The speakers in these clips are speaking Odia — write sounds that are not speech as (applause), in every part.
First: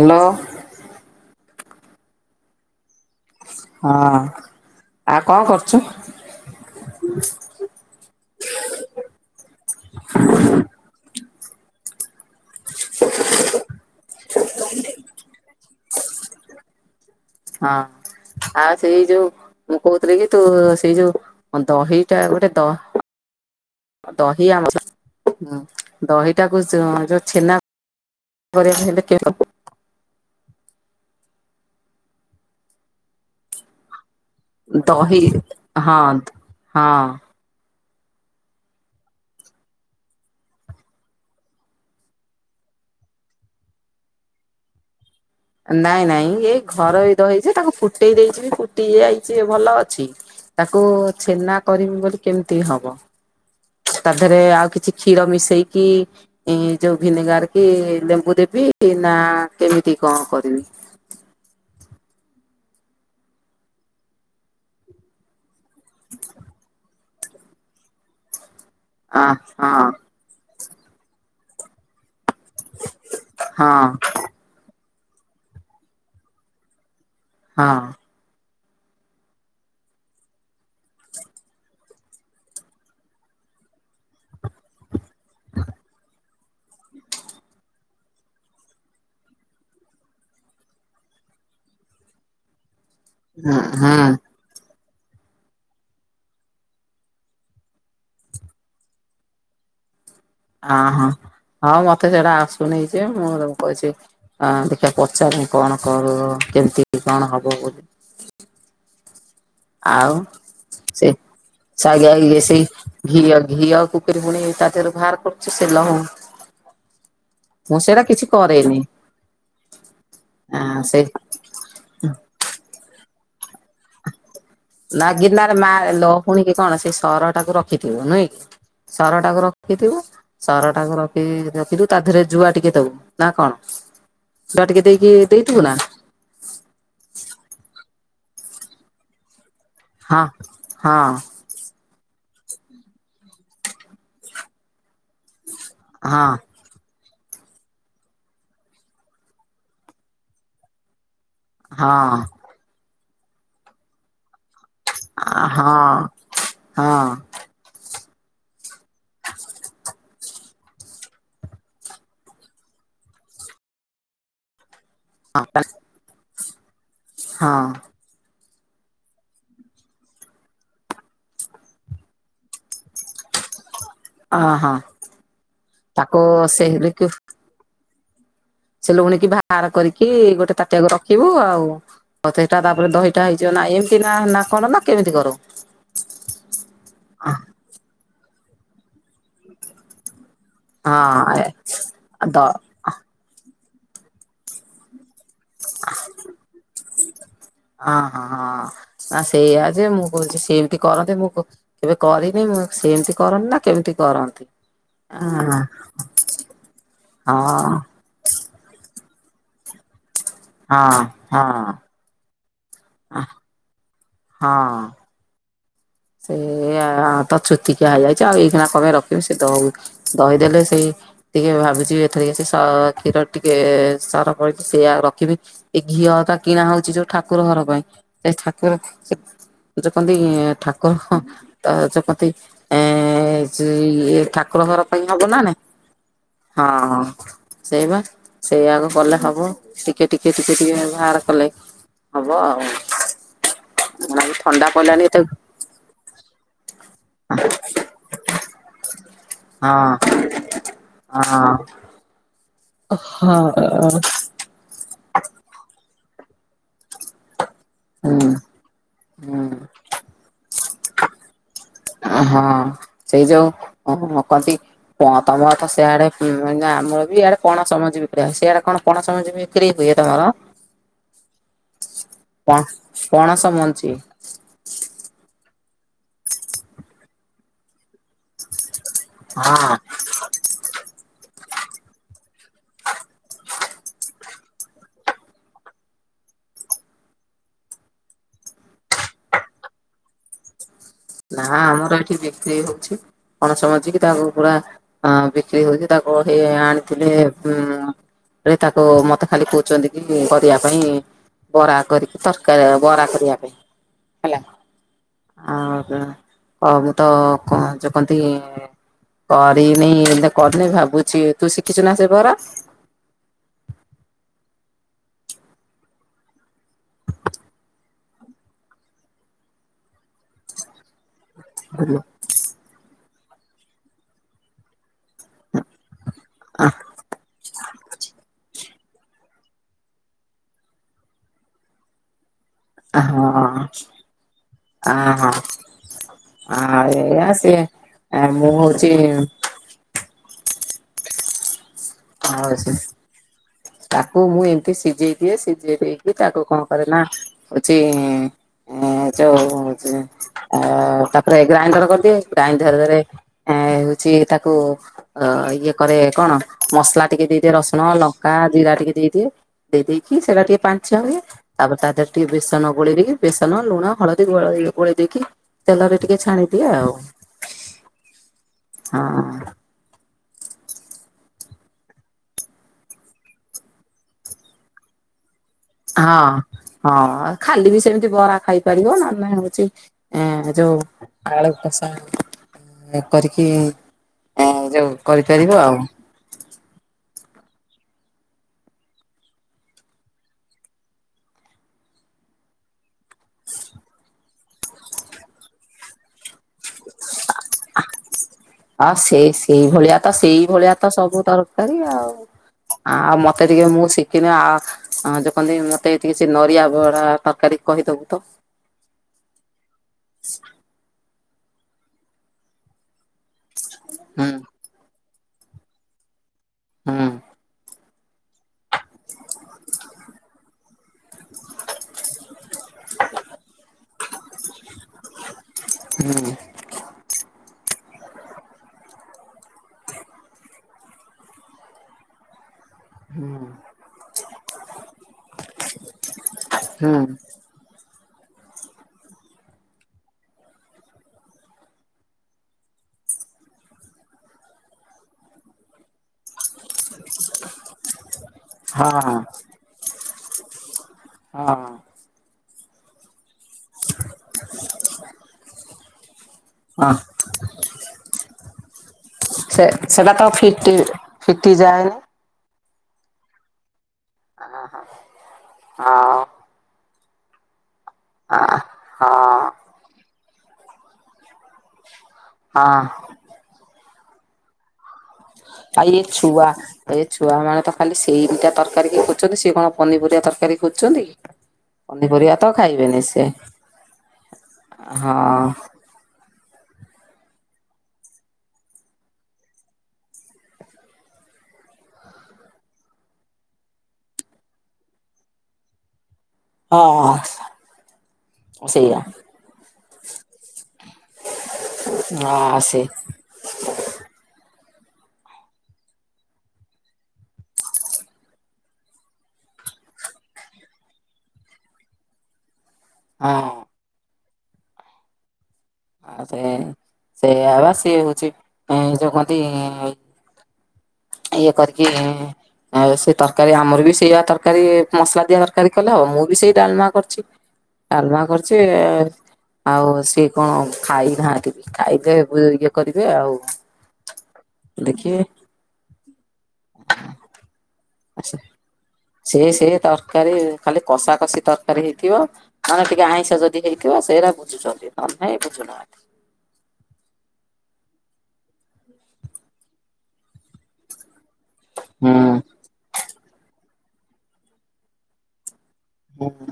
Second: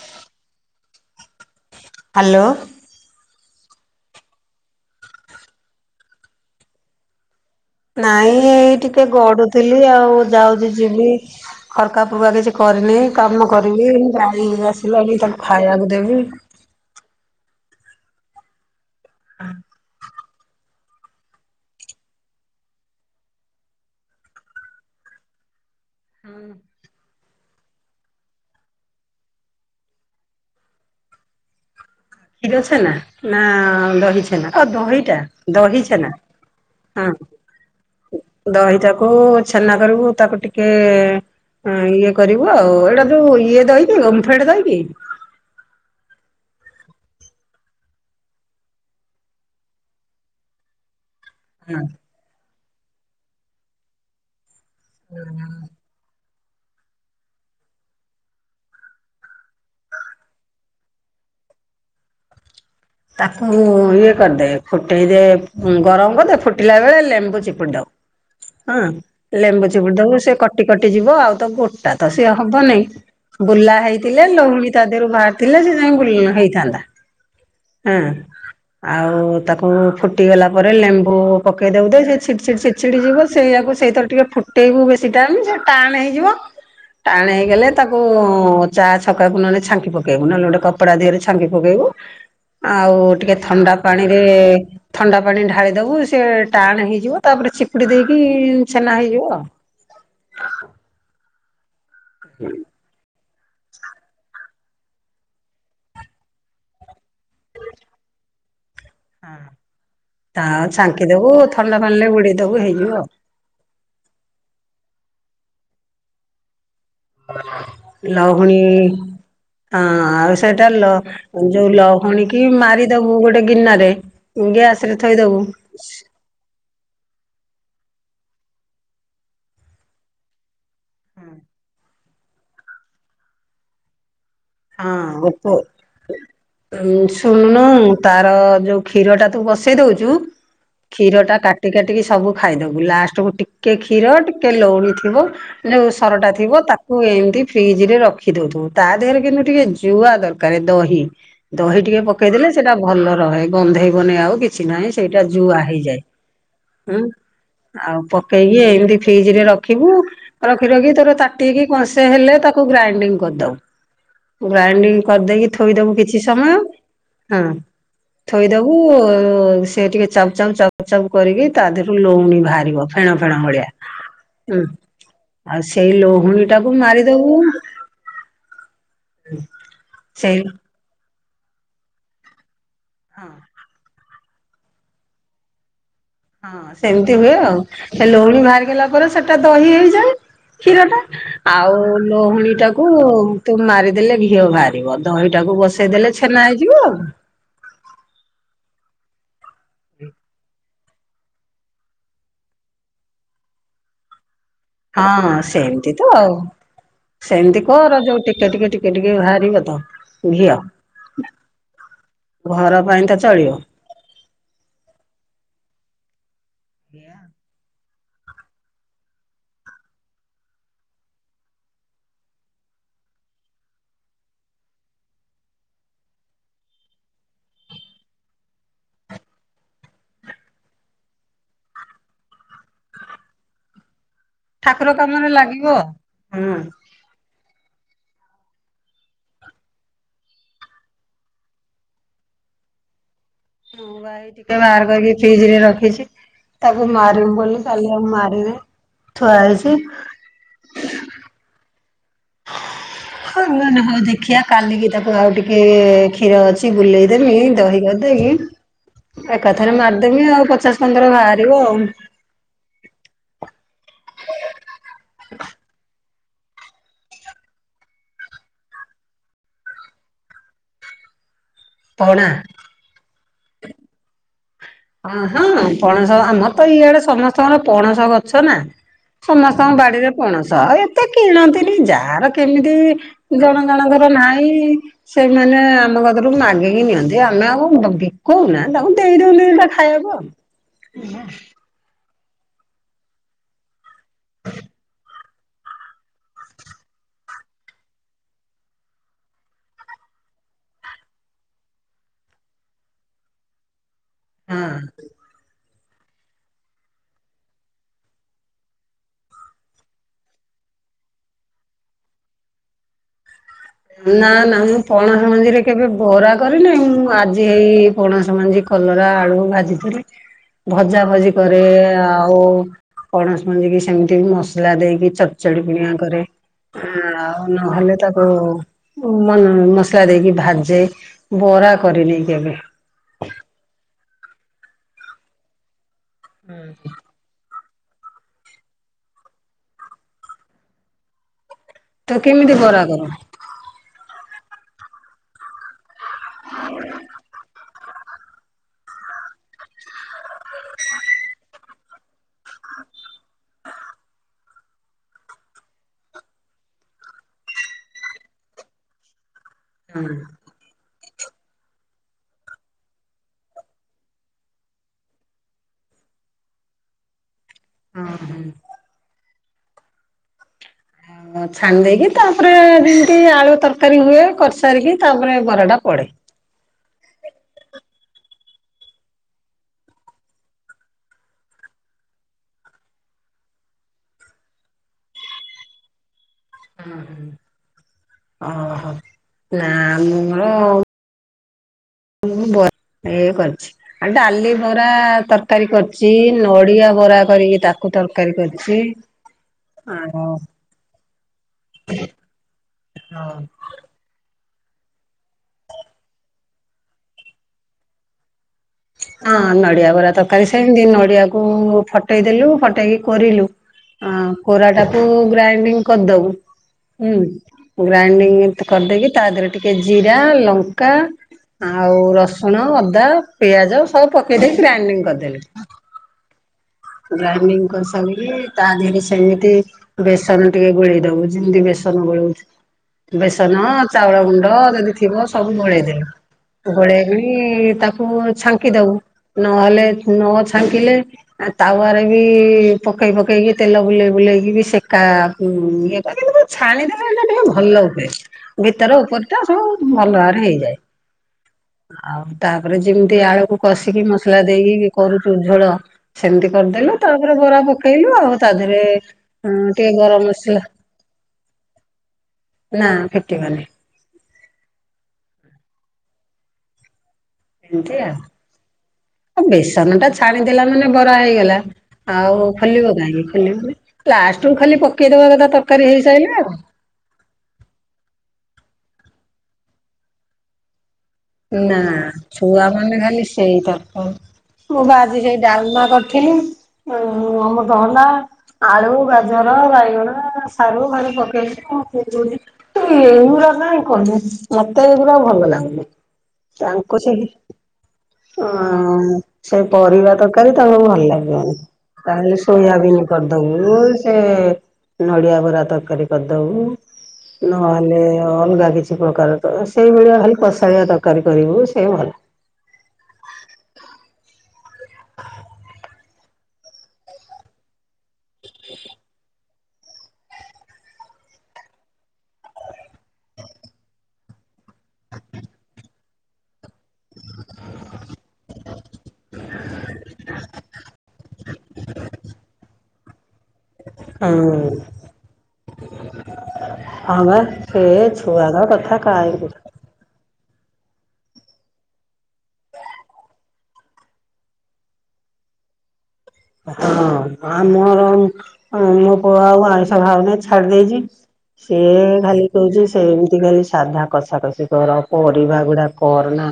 ହାଲୋ। ହ୍ୟାଲୋ। ହଁ ଆଉ କଣ କରୁଚ? ନାଇଁ ଏଇ ଟିକେ ଗଡୁଥିଲି ଆଉ ଯାଉଛି ଯିବି ଖରକା ଫୁର୍କା କା କିଛି କରିନି କାମ କରିବି ଗାଈ ଆସିଲାଣି ତାକୁ ଖାଇବାକୁ ଦେବି। ହଁ ଆଉ ସେଇ ଯୋଉ ମୁଁ କହୁଥିଲି କି ତୁ ସେଇ ଯୋଉ ଦହିଟା ଗୋଟେ ଦ ଦହି ଆମ ହୁଁ ଦହିଟାକୁ ଚୁ ଯ ଛେନା (unintelligible) କ୍ଷୀର ଛେନା ନା ଦହି ଛେ ନା ଓ ଦହିଟା ଦହି ଦହି ହଁ ଛେନା ହଁ। ଦହିଟାକୁ ଛେନା କରିବୁ ତାକୁ ଟିକେ ହୁଁ ଇଏ କରିବୁ ଆଉ ଏଇଟା ଯୋ ଇଏ ଦହି କି ଓମଫେଡ ଦହି କି? ନାଇଁ ନାଇଁ ଏଇ ଘରଇ ଦହି ଯେ ତାକୁ ଫୁଟେଇ ଦେଇଚି ବି ଫୁଟି ଯାଇଚି ଭଲ ଅଛି। ତାକୁ ଛେନା କରିବୁ ବୋଲି କେମିତି ହବ ତା ଦେହରେ ଆଉ କିଛି କିଛି କ୍ଷୀର ମିଶେଇକି ଏ ଯୋଉ ଭିନେଗାର କି ଲେମ୍ବୁ ଦେବି ନା କେମିତି? କଣ କରିବି? ତାକୁ ଇଏ କରିଦେ ଫୁଟେଇଦେ ଉଁ ଗରମ କରିଦେ ଫୁଟିଲା ବେଳେ ଲେମ୍ବୁ ଚିପୁଡି ଦବୁ। ହ ହଁ ଲେମ୍ବୁ ଚିପୁଡି ଦବୁ ସେ କଟି କଟି ଯିବ ଆଉ ତ ଗୋଟା ତ ସେ ସେ ହବନେଇ ବୁଲା ହଁ ହେଇଥିଲେ ଲୋହୁଣୀ ତା ଦେହରୁ ବାହାରଥିଲେ ସେ ଯାଇ ବୁଲ ହେଇଥାନ୍ତା। ହଁ ହୁଁ। ଆଉ ତାକୁ ଫୁଟିଗଲା ପରେ ଲେମ୍ବୁ ପକେଇ ଦବୁ ଦେ ସେ ଛିଡି ଛିଡି ଛିଡି ଛିଡି ଯିବ ସେଇଆକୁ ସେଇଥିରେ ଟିକେ ଫୁଟେଇବୁ ବେଶୀ ଟାଇମ ସେ ଟାଣ ହେଇଯିବ ଟାଣେ ହେଇଗଲେ ତାକୁ ଚା ଛକାକୁ ନହେଲେ ଛାଙ୍କି ପକେଇବୁ ନହେଲେ ଗୋଟେ କପଡା ଦେହରେ ଛାଙ୍କି ପକେଇବୁ ଆଉ ଟିକେ ହୁଁ ଥଣ୍ଡା ହୁଁ ପାଣିରେ ଥଣ୍ଡା ପାଣି ଢାଳିଦବୁ ସେ ଟାଣେ ହେଇଯିବ ତାପରେ ଚିପୁଡ଼ି ଦେଇକି ଛେନା ହେଇଯିବ ଆଉ। ଅ ହଁ ହଉ ମତେ ସେଟା ଆସୁନ ନେଇ ଯେ ମୁଁ ବାଇଚି ଅଁ ଦେଖିବା ପଚାରେ କଣ କର କେମିତି କଣ ହବ ବୋଲି ଆଉ ତା ସେ ଛାଙ୍କିଦବୁ ଥଣ୍ଡା ପାଣିରେ ସାରିଆ ଇଏ ବୁଡେଇଦବୁ ସେଇ ହେଇଯିବ ଆଉ ଘିଅ ଘିଅ କୁ କେବେ ପୁଣି ତା ଦେହରୁ ବାହାର କରଚୁ ସେ ଲହୁ ମୁଁ ସେଇଟା କିଛି ଲହୁଣି କରେନି। ହଁ ଆଉ ସେଟା ଆଁ ଲ ସେ ଯୋଉ ଲହୁଣୀ କି ମାରିଦବୁ ଗୋଟେ ଗିନାରେ ଗ୍ୟାସ ରେ ନା ଥୋଇଦବୁ ଗିନାରେ ମା ଲହୁଣୀ କି କଣ ସେ ସର ଟାକୁ ରଖିଥିବ ନୁହେଁ କି ସର ଟାକୁ ରଖିଥିବୁ ସର ଟାକୁ ରଖି ରଖିଦୁ ତା ଦେହରେ ଜୁଆ ଟିକେ ଦବୁ ନା କଣ? (inaudible) ହଁ ଦେଇକି ଗୋପ ଦେଇଥିବୁ ନା ଉଁ ଶୁଣୁନୁ ତାର ଯୋଉ କ୍ଷୀର ଟା ତୁ ବସେଇ ଦଉଚୁ, ହଁ ହଁ କ୍ଷୀର ଟା କାଟି କାଟିକି ସବୁ ଖାଇଦବୁ। ଲାଷ୍ଟ କୁ ଟିକେ କ୍ଷୀର ଟିକେ ଲହୁଣୀ ଥିବ ହଁ ସରଟା ଥିବ ତା କୁ ଏମିତି ଫ୍ରିଜ ରେ ରଖି ଦଉଥିବୁ। ତା ଦେହରେ କିନ୍ତୁ ଟିକେ ଜୁଆ ଦରକାର ଦହି ଦହି ହଁ ଟିକେ ପକେଇଦେଲେ ସେଇଟା ଭଲ ରହେ। ଗନ୍ଧେଇବନି ଆଉ କି କିଛି ନାହିଁ। ସେଇଟା ଜୁଆ ହଁ ହଁ ହେଇଯାଏ। ହୁଁ ଆଉ ପକେଇକି ଏମିତି ଫ୍ରିଜ ରେ ରଖିବୁ। ରଖି ରଖି ତୋର ତାଟିଏ କି କଂସେ ହେଲେ ତାକୁ ଗ୍ରାଇଣ୍ଡିଙ୍ଗ କରିଦବୁ। ଗ୍ରାଇଣ୍ଡିଙ୍ଗ କରିଦେଇକି ଥୋଇଦବୁ କିଛି ସମୟ ହଁ। ଥୋଇଦବୁ। ସେ ଟିକେ ଚାବୁ ଚାବୁ ଚାବୁ ଚାବୁ କରିକି ତା ଦେହରୁ ଲହୁଣି ବାହାରିବ। ଫେଣ ଫେଣ ଫେଣ ଭଳିଆ। ଓହୋ ଆଉ ସେଇ ତାକୁ ଲହୁଣୀ ଟାକୁ ମାରିଦବୁ ସେ ଲହୁଣୀ କୁ ବାହାର କରିକି ସେଇ ଗୋଟେ ତାଟିଆକୁ ରଖିବୁ। ଆଉ ତେ ତା ତାପରେ ଦହିଟା ହଁ ହେଇଯିବ ନା। ଏମିତି ନା ନା କଣ ନା କେମିତି କରୁ? ହଁ ସେମିତି ହୁଏ ଆଉ। ସେ ଲହୁଣୀ ବାହାରିଗଲା ପରେ ସେଟା ଦହି ହେଇଯାଏ। କ୍ଷୀର ଟା। ହଁ ଆଉ ଦ ଲହୁଣୀ ଟାକୁ ତୁ ମାରିଦେଲେ ଘିଅ ବାହାରିବ। ଦହି ଟାକୁ ବସେଇଦେଲେ ଛେନା ହେଇଯିବ ଆଉ। ଆ ସେଇଆ ଯେ ମୁଁ କହୁଛି ସି କରନ୍ତି। ମୁଁ କେବେ କରିନି ମୁଁ ସେମିତି କରନ୍ତି ନା କେମିତି କରନ୍ତି। ହଁ ସେମିତି ତ ଆଉ। ହଁ ସେମିତି କର ଯୋଉ ଟିକେ ଟିକେ ଟିକେ ଟିକେ ବାହାରିବ ତ ଘିଅ ହଁ ହଁ। ଘର ପାଇଁ ତ ଚଳିବ। ହଁ। ଆ ତ ଛୁତି (unintelligible) ହୋଇଯାଇଛି ଆଉ। ଏଇ ଣିକା କଣପେଇ ରଖିବି ସେ ଦ ଦହିଦେଲେ ସେଇ ଟିକେ ଭାବୁଛି ଏଥୀରେ କିଛି ସ କ୍ଷୀର ଟିକେ ସର ପଡିଚି ସେଇଆ କୁ ରଖିଦେବି। ଏଇ ଘିଅ ଟା କିଣା ହଉଛି ଯୋଉ ଠାକୁର ଘର ପାଇଁ ନାଇଁ ଠାକୁର ସେ ଯୋଉ କୁହନ୍ତି ଠାକୁ (unintelligible) ଠାକୁର ଘର ଠାକୁର ପାଇଁ ହବ କାମରେ ନା ନାଇଁ। ଲାଗିବ। ହୁଁ। ହଁ ସେଇ ପା ସେଇଆ କୁ କଲେ ହବ। ଟିକେ ଟିକେ ଟିକେ ଟିକେ ବାହାର କଲେ ହବ ଆଉ। ମୁଁ ବା ଟିକେ ଥଣ୍ଡା ବାହାର ପଡିଲାଣି ଏତେ କରିକି ଫ୍ରିଜରେ ରଖିଚି। ତାକୁ ମାରିବୁ ବୋଲି କାଲି ଆଉ ମାରିନି, ଥୁଆ ହେଇଚି। ହଁ ହଁ। ହଉ ଦେଖିଆ କାଲିକି ତାକୁ ଆଉ ଟିକେ କ୍ଷୀର ଅଛି ବୁଲେଇଦେବି ଦହି ହୁଁ କରିଦେଇକି ହୁଁ ଏକାଥରେ ମାରିଦେବି। ଆଉ ପଚାଶ ପନ୍ଦର ବାହାରିବ ଆଉ। ହଁ ସେଇ ଯୋଉଁ କହନ୍ତି ତମ ତ ସେଆଡେ ହୁଁ ଆମର ବି ଆଡେ ପଣସମଞ୍ଜି ବିକ୍ରି ଆସେ। ସେଇଆଡେ କଣ ପଣସମଞ୍ଜି ବିକ୍ରି ହୁଏ ତମର? ପଣା। ପଣ ପଣସମଞ୍ଜି। ହଁ ହଁ ପଣସ ଆମର ତ ଇଆଡେ ସମସ୍ତଙ୍କର ପଣସ ଗଛ ନା ହଁ ସମସ୍ତଙ୍କ ବାଡିରେ ପଣସ ଏତେ କିଣନ୍ତିନି। ଯାହାର କେମିତି ଜଣ ଜଣ ଙ୍କର ନାହିଁ, ସେମାନେ ଆମ ପାଖରୁ ମାଗି କି ନିଅନ୍ତି। ଆମେ ଆଉ ବିକୁଉ ନା, ତାଙ୍କୁ ଦେଇଦଉ ଦିଟା ଖାଇବାକୁ ଆଉ। ନା ଆମର ଏଠି ବିକ୍ରି ହଉଚି। ପଣସ ମଞ୍ଜି କି ତାକୁ ପୁରା ବିକ୍ରି ହଉଚି, ତାକୁ ହେଇ ଆଣିଥିଲେ ଉ ରେ ତାକୁ ମତେ ଖାଲି କହୁଛନ୍ତି କି କରିବା ପାଇଁ ବରା କରିକି ତରକାରୀ ବରା କରିବା ପାଇଁ ହେଲା। ଆଉ ହଁ। ଆ ହୁଁ ହଁ ମୁଁ ତ କଣ ଯୋଉ କହନ୍ତି କରିନି ଏବେ କରିନି ଭାବୁଛି ତୁ ଶିଖିଛୁ ନା ସେ ବରା? ନା ନା ମୁଁ ପଣସ ମଞ୍ଜିରେ କେବେ ବରା କରିନି ମୁଁ ଆଜି ଏଇ ପଣସ ମଞ୍ଜି କଲରା ଆଳୁ ଭାଜିଥିଲି। ଭଜା ଭଜି କରେ ଆଉ ପଣସ ମଞ୍ଜିିକି ସେମିତି ବି ମସଲା ଦେଇକି ଚଡଚଡି ବିଣିଆ କରେ। ଆଉ ନହେଲେ ତାକୁ ଉ ମ-ମସଲା ଦେଇକି ଭାଜେ। ବରା କରିନି କେବେ। ହଁ ଆଁ ହଁ। ଆଉ ଏଇଆ ସିଏ ଆ ମୁଁ ହଉଛି ତାକୁ କେମିତି ବରା କର? କୁ ମୁଁ ଏମିତି ସିଜେଇ ଦିଏ ସିଝେଇ ଦେଇକି ତାକୁ କଣ କରେ ନା ହଉଛି ଇଁ ଏଁ ଯୋଉ ହଉଛି ତାପରେ ଗ୍ରାଇଣ୍ଡର କରିଦିଏ। ଗ୍ରାଇଣ୍ଡରରେ ଏଁ ହଉଛି ତାକୁ ଅ ଇଏ କରେ। ଏ କଣ? ମସଲା ଟିକେ ଦେଇଦିଏ ରସୁଣ, ଲଙ୍କା, ଜିରା ଟିକେ ଦେଇଦିଏ ଦେଇ ହଁ ଦେଇକି ସେଇଟା ଟିକେ ପାଣଚିଆ ହୁଏ। ତାପରେ ତା ଦେହରେ ଟିକେ ବେସନ ଗୋଳେଇ ଦେଇକି ବେସନ, ଲୁଣ, ହଳଦୀ ଗୋଳଇ ଗୋଳେଇ ଦେଇକି ତେଲରେ ଟିକେ ଛାଣି ଦିଏ ଆଉ। ଅ ହୁଁ। ହଁ ଆଉ ଛାଣି ଦେଇକି ତାପରେ ଯେମିତି ଆଳୁ ତରକାରୀ ହୁଏ କରସାରିକି ତାପରେ ବରାଟା ପଡେ। ହଁ। ହଁ ଖାଲି ବି ସେମିତି ବରା ଖାଇପାରିବ ନହେଲେ ନାଇଁ ହଉଚି ଏଁ ଯୋଉ ଆଳୁ କଷା। ହଁ କରିକି ଆଉ ଯୋଉ କରିପାରିବୁ ଆଉ। ହୁଁ ହୁଁ ଅହୋ ନା ମୁଁ ମୋର ମୁଁ ବ ଏଇ ଏଇ କରିଛି। ଆଉ ଡାଲି ବରା ତରକାରୀ କରଚି ନଡ଼ିଆ ଆ ଆଉ ସେଇ ସେଇ ଭଳିଆ ତ ଆଉ ସେଇ ଭଳିଆ ତ ସବୁ ତରକାରୀ ଆ ଆଉ ମତେ ଟିକେ ମୁଁ ଶିଖିନି ଆ ହଁ ଯୋଉ କହନ୍ତି ମତେ ଟିକେ ସେ ନଡିଆ ବରା ତରକାରୀ କହିଦବୁ ତ। ହଁ ନଡିଆ ବରା ତରକାରୀ ସେମିତି ନଡିଆକୁ ଫଟେଇ ଦେଲୁ ଫଟେଇ କରିଲୁ ଆଉ ହୁଁ କୋରାଟାକୁ ଗ୍ରାଇଣ୍ଡିଂ କରଦବୁ। ହୁଁ। ଗ୍ରାଇଣ୍ଡିଙ୍ଗ କରଦେଇକି ତା ଦେହରେ ଟିକେ ଜିରା, ଲଙ୍କା ଆଉ ରସ ସୁଣ, ଅଦା, ପିଆଜ ସବୁ ପକେଇ ଦେଇ ଗ୍ରାଇଣ୍ଡିଙ୍ଗ କରଦେଲି। ହୁଁ ଗ୍ରାଇଣ୍ଡିଙ୍ଗ କରି ସାରିକି ତା ଦିହେରେ ସେମିତି ବେସନ ଟିକେ ଗୋଳେଇ ଦବୁ ଯେମତି ବେସ ସବୁ ଗୋଳଉ ବେସନ, ଚାଉଳ ଗୁଣ୍ଡ ଯଦି ଥିବ ସବୁ ଗୋଳେଇ ଦେଲୁ। ହୁଁ ଗୋଳେଇ କିଣି ତା କୁ ଛାଙ୍କି ଦବୁ ନହେଲେ ନ ଛାଙ୍କିଲେ ଅଁ ତାୱାରେ ବି ପକେଇ ପକେଇକି ତେଲ ବୁଲେଇ ବୁଲେଇକି ବି ସେକା ଉଁ ଇଏ କରି (unintelligible) ଛାଣିଦେଲେ ଏଇଟା ଟିକେ ଭଲ ହୁଏ। ହଁ ଭିତର ହଁ। ଉପରେ ଟା ସବୁ ଭଲ ଭାବରେ ହେଇଯାଏ। ହଁ। ଆଉ ତାପରେ ଯେମିତି ଆଳୁକୁ କଷିକି ମସଲା ଦେଇକି କରୁଚୁ ଝୋଳ। ସେମତି କରିଦେଲୁ ହଁ ତାପରେ ବରା ପକେଇଲୁ ଆଉ ତା ଦେହେରେ ସେ ସେଇଟା ତ ଫିଟି ଫିଟି ଯାଏନି? ନା ଫିଟିବନି। ଅହୋ ଆଉ। ଏମତି ଆଉ ଆଉ ବେସନ ଟା ଛାଣିଦେଲା ମାନେ ବରା ହେଇଗଲା। ଆଉ ହଁ। ଖୋଲିବ କାହିଁକି ଖୋଲିବନି ଲାଷ୍ଟକୁ ଖାଲି ପ ଆଉ ଇଏ ଛୁଆ ଏ ଛୁଆ ମାନେ ତ ଖାଲି ସେଇମିତିଆ ତର କାରୀ କୁ ଖୋଜୁଛନ୍ତି ସିଏ କଣ ପନିପରିବା ତରକାରୀ ଖୋଜୁଛନ୍ତି କି। ନା ପନିପରିବା ତ ଛୁଆ ମାନେ ଖାଇବେନି ସେ ଖାଲି ସେଇ ତରକାରୀ। ମୁଁ ବା ହଁ ଆଜି ସେଇ ଡାଲମା କରିଥିଲି। ଉ ଆମର ତ ହେଲା ଆଳୁ ଗାଜର ବାଇଗଣ ସାରୁ ଭାର ପକେଇଛି ଏଇଗୁରା କାଇଁ କଲୁ ମତେ ଏଇଗୁଡା ଭଲ ଲାଗୁନି। ତାଙ୍କୁ ସେହି ହଁ ସେଇଆ ହ ସେଇ ପରିବା ତରକାରୀ ତାଙ୍କୁ ଭଲ ଲାଗିବନି। ତାହେଲେ ହଁ ସେ ସୋୟାଵିନ୍ କରିଦବୁ ସେ ନଡିଆ ବରା ତରକାରୀ କରିଦବୁ ନହେଲେ ଅଲଗା କିଛି ପ୍ରକାର ତ ସେଇଭଳିଆ ଖାଲି କଷାଳିଆ ତାକୁ ତରକାରୀ କରିବୁ ସେ ଭଲ (inaudible) ହଁ। (inaudible) ଆ ସେ ସେ ଆ ସିଏ ହଉଛି ଏ ଯୋଉ କନ୍ତି ଇଏ କରକି ଆଉ ସେ ତରକାରୀ ଆମର ବି ସେଇଆ ତରକାରୀ ମସଲା ଦିଆ ତରକାରୀ କଲେ ଆଉ ମୁଁ ବି ସେଇ ଡାଲମା କରିଥିଲି। ତାଲମା କରଛି ଆଉ ସିଏ କଣ ଖାଇନାହାନ୍ତି ଖାଇବେ ଇଏ କରିବେ ଆଉ ହଁ ଦେଖିବେ ଆ ବା। ଆସ ସେଛୁଆ କଥା କା ସେ ସେ ତରକାରୀ ଖାଲି କଷା କଷି ତରକାରୀ ହେଇଥିବ ମାନେ ଟିକେ ଆଇଁଷ ଯଦି ହେଇଥିବ ସେଇଟା ବୁଝୁଛନ୍ତି ତମେଁ ବୁଝୁ (unintelligible) ହଁ ଆମର ମୋ ପୁଅ ଆଉ ଆଇଷ ଖାଉନି ଛାଡି ଦେଇଛି ସିଏ ଖାଲି ହଁ କହୁଛି ସେମିତି ଖାଲି ସାଧା କଷାକଷି କର ପରିବା ଏଗୁଡା କରନା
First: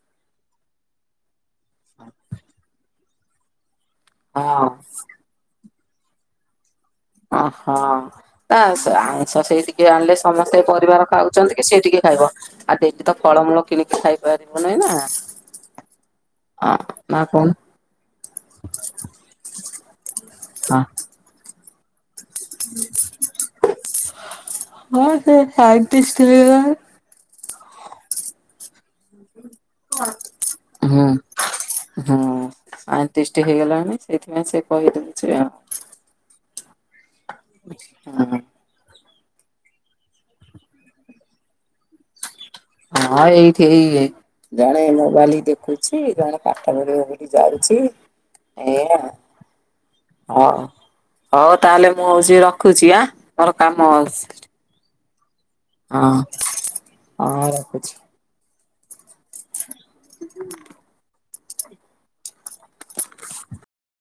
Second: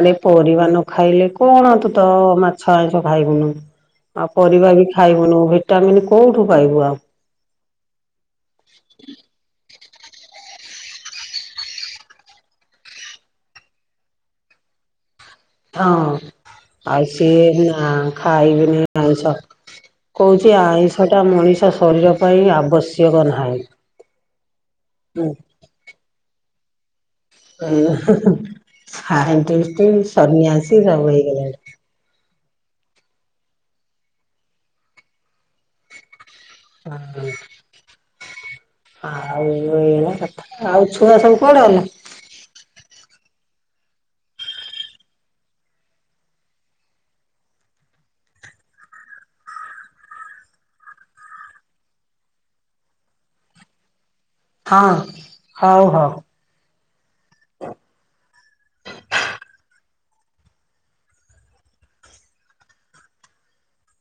ଆରେ ପରିବା ନ ଖାଇଲେ କଣ ତୁ ତ ମାଛ ଆଇଷ ଖାଇବୁନୁ ଆଉ ପରିବା ବି ଖାଇବୁନୁ ଭିଟାମିିନ କୋଉଠୁ ପାଇବୁ ଆଉ? ଓହଁ ତା ସେ ଆଇଁଷ ସେଇଠିକ ଟିକେ ଆଣିଲେ ସମସ୍ତେ ପରିବାର ଖାଉଛନ୍ତି, କି ସେି ଟିକେ ଖାଇବ ଆଉ ଦେଇକି ତ ଫଳମୂଳ କିଣିକି ଖାଇପାରିବୁନହିଁ (inaudible) ହଁ ଆଉ ସିଏ ନା ଖାଇବେନି ଆଇଷ କହୁଛି ହଁ ଆଇଁଷ ଟା ମଣିଷ ଶରୀର ପାଇଁ ଆବଶ୍ୟକ ହଁ ନାହିଁ ସେ ସାଇଣ୍ଟିଷ୍ଟ ହେଇଗଲାଣି। ସାଇଣ୍ଟିଷ୍ଟ ସନ୍ନ୍ୟାସୀ ସବୁ ହେଇଗଲାଣି ଆର୍ଟିଷ୍ଟ ହେଇଗଲାଣି ସେଇଥିପାଇଁ ସେ କହିଦେଉଛି ଆଉ। ହଁ। ହଁ। ଆଉ ଉ ଛୁଆ ସବୁ କୁଆଡେ ଗଲା? ହଁ ଏଇଠି ଏଇ ଜଣେ ମୋବାଲି ଦେଖୁଛି, ଜଣେ ପାଠ ପଢ଼ିବ ବୋଲି ଯାଉଛି ଏ ହଉ ହଉ ତାହେଲେ ମୁଁ ହଉଛି, ରଖୁଛି ହାଁ ମୋର କାମ ହଁ। ହଉ ହଉ। ହଁ ହ ରଖୁଛି। (inaudible) (inaudible)